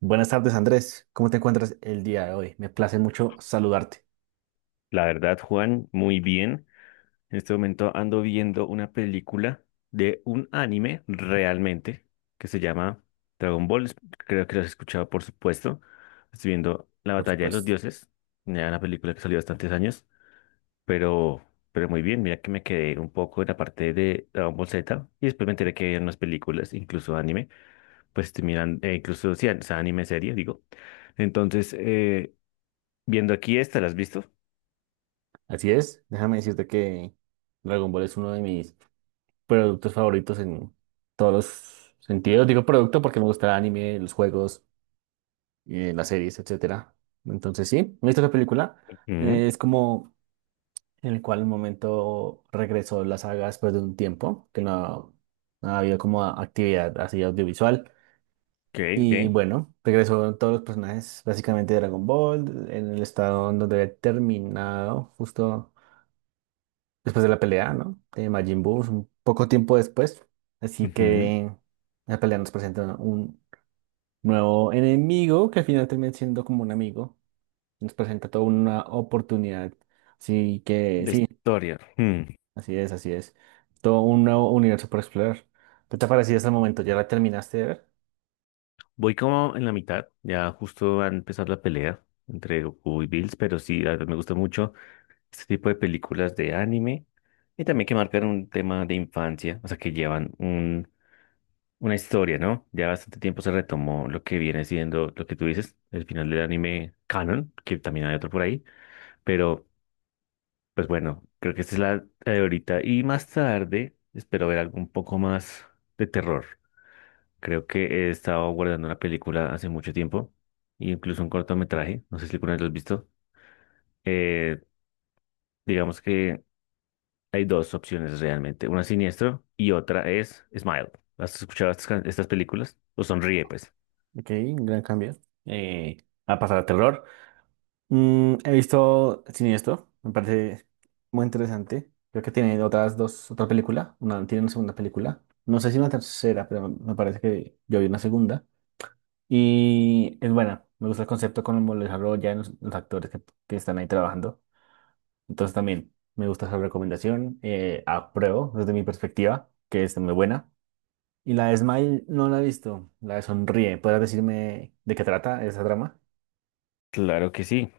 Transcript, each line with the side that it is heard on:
right: Buenas tardes, Andrés. ¿Cómo te encuentras el día de hoy? Me place mucho saludarte,
left: La verdad, Juan, muy bien. En este momento ando viendo una película de un anime realmente que se llama Dragon Ball. Es- creo que lo has escuchado, por supuesto. Estoy viendo La
right: por
left: Batalla de los
right: supuesto.
left: Dioses, ya una película que salió hace bastantes años, pero, pero muy bien. Mira que me quedé un poco en la parte de Dragon Ball Z y después me enteré que hay unas películas, incluso anime, pues estoy mirando, incluso, sí, o sea, anime serie, digo. Entonces, viendo aquí esta, ¿la has visto?
right: Así es, déjame decirte que Dragon Ball es uno de mis productos favoritos en todos los sentidos. Digo producto porque me gusta el anime, los juegos, las series, etcétera. Entonces, sí, me visto la película.
left: Ujú.
right: Es como en el cual un momento regresó la saga después de un tiempo que no ha habido como actividad así audiovisual.
left: Ok,
right: Y
left: ok.
right: bueno, regresó todos los personajes básicamente de Dragon Ball en el estado en donde había terminado justo después de la pelea, ¿no? De Majin Buu, un poco tiempo después. Así
left: Ujú.
right: que la pelea nos presenta un nuevo enemigo que al final termina siendo como un amigo. Nos presenta toda una oportunidad. Así que
left: De
right: sí,
left: historia. Hmm.
right: así es, así es. Todo un nuevo universo por explorar. ¿Qué te ha parecido hasta el momento? ¿Ya la terminaste de ver?
left: Voy como en la mitad, ya justo va a empezar la pelea entre Goku y Bills, pero sí, la verdad me gusta mucho este tipo de películas de anime y también que marcan un tema de infancia, o sea, que llevan un, una historia, ¿no? Ya bastante tiempo se retomó lo que viene siendo lo que tú dices, el final del anime canon, que también hay otro por ahí, pero pues bueno, creo que esta es la la de ahorita y más tarde espero ver algo un poco más de terror. Creo que he estado guardando una película hace mucho tiempo, incluso un cortometraje, no sé si alguna vez lo has visto. Eh, digamos que hay dos opciones realmente, una es Siniestro y otra es Smile. ¿Has escuchado estas, can- estas películas? ¿O Sonríe, pues?
right: Ok, un gran cambio. Eh, a pasar a terror. Mm, he visto Siniestro, me parece muy interesante. Creo que tiene otras dos, otra película, una tiene una segunda película. No sé si una tercera, pero me parece que yo vi una segunda. Y es buena, me gusta el concepto cómo lo desarrollan los actores que están ahí trabajando. Entonces también me gusta esa recomendación, apruebo desde mi perspectiva, que es muy buena. Y la de Smile no la he visto, la de Sonríe. ¿Podrás decirme de qué trata esa trama?
left: Claro que sí.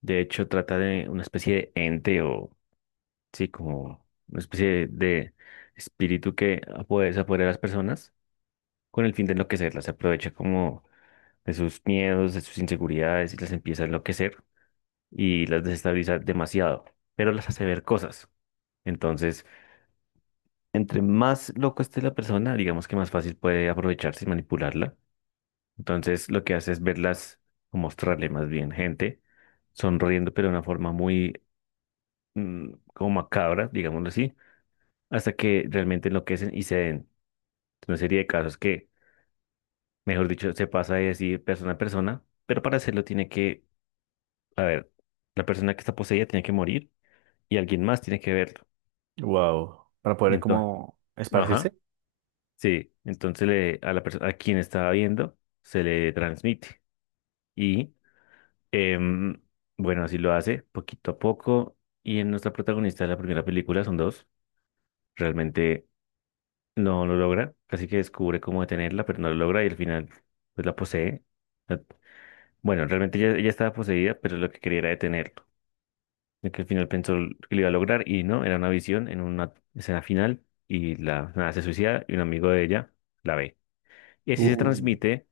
left: De hecho, trata de una especie de ente o, sí, como una especie de espíritu que puede desaparecer a las personas con el fin de enloquecerlas. Se aprovecha como de sus miedos, de sus inseguridades y las empieza a enloquecer y las desestabiliza demasiado, pero las hace ver cosas. Entonces, entre más loco esté la persona, digamos que más fácil puede aprovecharse y manipularla. Entonces, lo que hace es verlas o mostrarle más bien gente sonriendo, pero de una forma muy como macabra, digámoslo así, hasta que realmente enloquecen y se den. Una serie de casos que, mejor dicho, se pasa de decir persona a persona, pero para hacerlo tiene que, a ver, la persona que está poseída tiene que morir y alguien más tiene que verlo.
right: Wow. Para poder
left: Entonces,
right: como esparcirse.
left: ajá. Sí, entonces le, a la persona, a quien estaba viendo se le transmite. Y em, bueno, así lo hace poquito a poco. Y en nuestra protagonista de la primera película son dos. Realmente no lo logra. Casi que descubre cómo detenerla, pero no lo logra y al final pues la posee. La- bueno, realmente ella, ella estaba poseída, pero lo que quería era detenerlo. Y que al final pensó que lo iba a lograr y no, era una visión en una escena final y la nada, se suicida y un amigo de ella la ve. Y así se
right: Uy,
left: transmite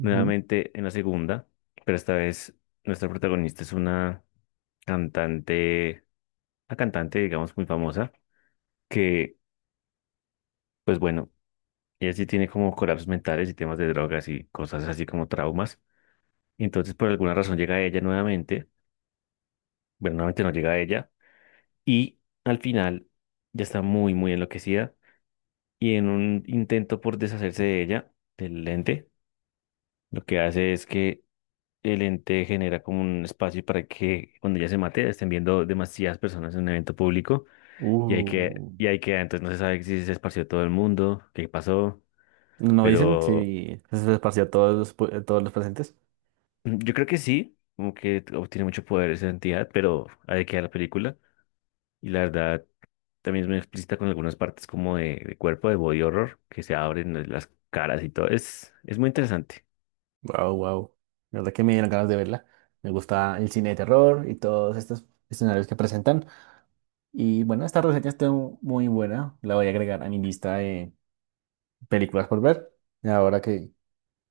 right: ujú,
left: nuevamente en la segunda, pero esta vez nuestra protagonista es cantante, una cantante, digamos, muy famosa, que, pues bueno, ella sí tiene como colapsos mentales y temas de drogas y cosas así como traumas. Entonces, por alguna razón llega ella nuevamente, bueno, nuevamente no llega ella, y al final ya está muy, muy enloquecida y en un intento por deshacerse de ella, del lente, lo que hace es que el ente genera como un espacio para que cuando ya se mate estén viendo demasiadas personas en un evento público
right: uh.
left: y hay que, entonces no se sabe si se esparció todo el mundo, qué pasó,
right: No dicen
left: pero
right: si se esparció a todos los, pu- a todos los presentes.
left: yo creo que sí, como que obtiene mucho poder esa entidad, pero hay que ver la película y la verdad también es muy explícita con algunas partes como de cuerpo, de body horror, que se abren las caras y todo, es muy interesante.
right: Wow, wow. La verdad que me dieron ganas de verla. Me gusta el cine de terror y todos estos escenarios que presentan. Y bueno, esta reseña está muy buena. La voy a agregar a mi lista de películas por ver. Y ahora que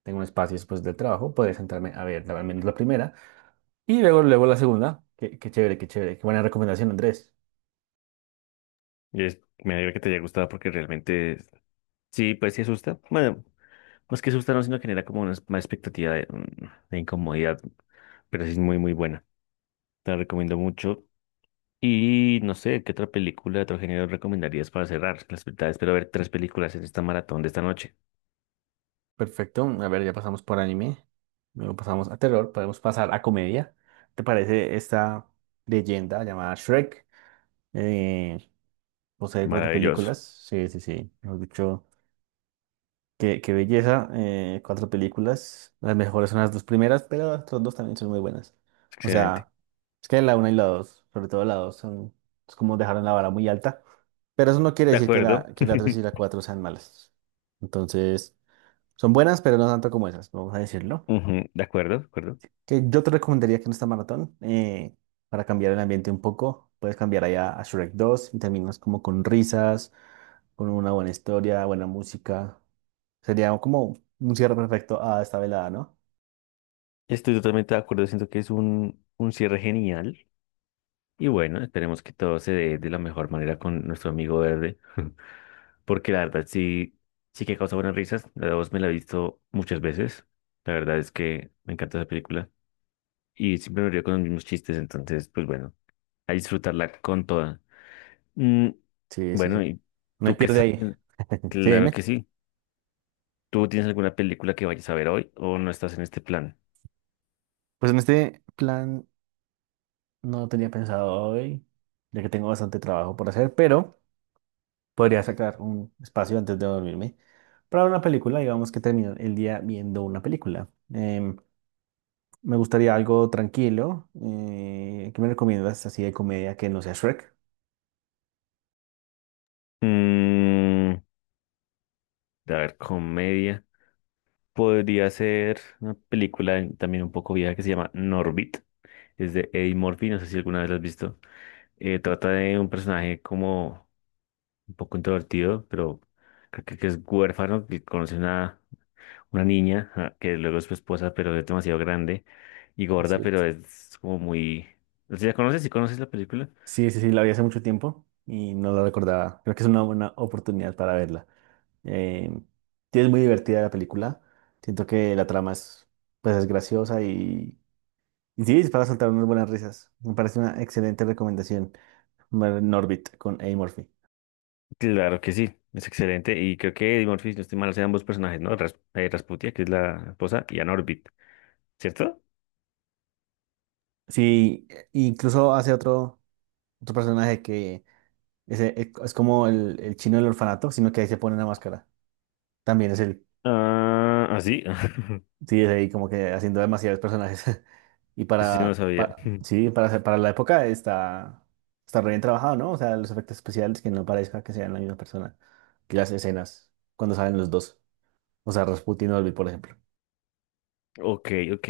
right: tengo un espacio después del trabajo, podré sentarme a ver la- al menos la primera. Y luego, luego la segunda. Qué, qué chévere, qué chévere. Qué buena recomendación, Andrés.
left: Y es, me alegra que te haya gustado porque realmente sí, pues sí asusta. Bueno. Más que asustado, sino genera como una, es- más expectativa de, de incomodidad, pero sí es muy, muy buena. Te la recomiendo mucho. Y no sé, ¿qué otra película de otro género recomendarías para cerrar? Las verdad, espero ver 3 películas en esta maratón de esta noche.
right: Perfecto. A ver, ya pasamos por anime. Luego pasamos a terror. Podemos pasar a comedia. ¿Te parece esta leyenda llamada Shrek? Eh, Posee cuatro
left: Maravilloso.
right: películas. Sí, sí, sí. Hemos dicho, qué, qué belleza. Eh, cuatro películas. Las mejores son las dos primeras, pero las otras dos también son muy buenas. O
left: Excelente.
right: sea, es que la una y la dos, sobre todo la dos, son, es como dejaron la vara muy alta. Pero eso no quiere
left: De
right: decir que
left: acuerdo.
right: que la tres y la cuatro sean malas. Entonces, son buenas, pero no tanto como esas, vamos a decirlo.
left: Ujú, de acuerdo, de acuerdo.
right: Que yo te recomendaría que en esta maratón, para cambiar el ambiente un poco, puedes cambiar allá a Shrek dos y terminas como con risas, con una buena historia, buena música. Sería como un cierre perfecto a esta velada, ¿no?
left: Estoy totalmente de acuerdo. Siento que es un cierre genial. Y bueno, esperemos que todo se dé de la mejor manera con nuestro amigo verde. Porque la verdad sí, sí que causa buenas risas. La dos me la he visto muchas veces. La verdad es que me encanta esa película y siempre me río con los mismos chistes, entonces, pues bueno, a disfrutarla con toda. Mm,
right: Sí, sí, sí.
left: bueno, ¿y
right: No hay
left: tú qué
right: pierde
left: estás
right: ahí.
left: haciendo?
right: Sí,
left: Claro que
right: dime.
left: sí. ¿Tú tienes alguna película que vayas a ver hoy o no estás en este plan?
right: Pues en este plan no tenía pensado hoy, ya que tengo bastante trabajo por hacer, pero podría sacar un espacio antes de dormirme para una película, digamos que termino el día viendo una película. Me gustaría algo tranquilo. ¿Qué me recomiendas así de comedia que no sea Shrek?
left: Mm, a ver, comedia. Podría ser una película en- también un poco vieja que se llama Norbit. Es de Eddie Murphy, no sé si alguna vez la has visto. Trata de un personaje como un poco introvertido, pero creo que es huérfano, que conoce una niña, ja, que luego es su esposa, pero es demasiado grande y
right: Es
left: gorda,
right: cierto.
left: pero es como muy... ¿Sí la conoces? ¿Sí conoces la película?
right: Sí, sí, sí, la vi hace mucho tiempo y no la recordaba. Creo que es una buena oportunidad para verla. Eh, sí, es muy divertida la película. Siento que la trama es, pues, es graciosa y sí, es para soltar unas buenas risas. Me parece una excelente recomendación. Ver Norbit con Eddie Murphy.
left: Claro que sí, es excelente. Y creo que Eddie Murphy, si no estoy mal, hace ambos personajes, ¿no? Ras- Rasputia, que es la esposa, y Ann Orbit, ¿cierto?
right: Sí, e- incluso hace otro, otro personaje que es como el chino del orfanato, sino que ahí se pone una máscara. También es el,
left: Ah, ¿ah, sí?
right: sí, es ahí como que haciendo demasiados personajes. Y
left: Eso sí no lo
right: para,
left: sabía.
right: pa- sí, para, hacer- para la época está, está re bien trabajado, ¿no? O sea, los efectos especiales que no parezca que sean la misma persona. Y las escenas, cuando salen los dos. O sea, Rasputin y Olvi, por ejemplo.
left: Ok, ok.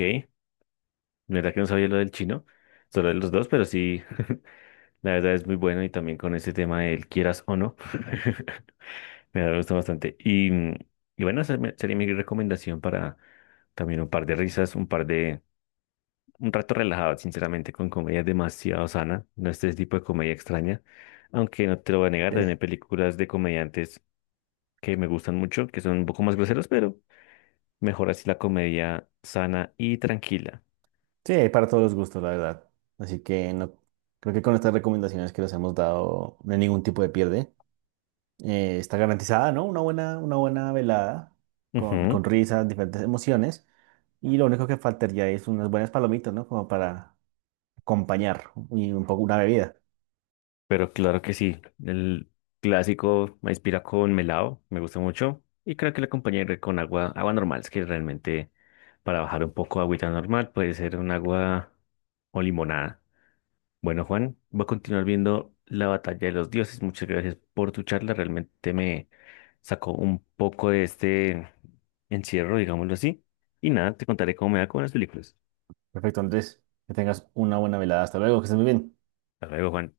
left: La verdad que no sabía lo del chino, solo de los dos, pero sí. La verdad es muy bueno y también con ese tema del quieras o no, me gusta bastante. Y, mm, y bueno, esa me- sería mi recomendación para también un par de risas, un par de, un rato relajado, sinceramente, con comedia demasiado sana, no este tipo de comedia extraña, aunque no te lo voy a negar,
right: Sí,
left: también hay películas de comediantes que me gustan mucho, que son un poco más groseros, pero mejor así la comedia sana y tranquila.
right: sí, hay para todos los gustos, la verdad. Así que no, creo que con estas recomendaciones que les hemos dado no hay ningún tipo de pierde. Eh, está garantizada, ¿no? Una buena velada con risas, diferentes emociones. Y lo único que faltaría es unas buenas palomitas, ¿no? Como para acompañar y un poco una bebida.
left: Pero claro que sí, el clásico maíz pira con melado me gusta mucho y creo que lo acompañaré con agua, agua normal, es que realmente para bajar un poco agüita normal puede ser un agua o limonada. Bueno, Juan, voy a continuar viendo La Batalla de los Dioses. Muchas gracias por tu charla, realmente me sacó un poco de este encierro, digámoslo así. Y nada, te contaré cómo me va con las películas.
right: Perfecto, Andrés, que tengas una buena velada. Hasta luego, que estés muy bien.
left: Hasta luego, Juan.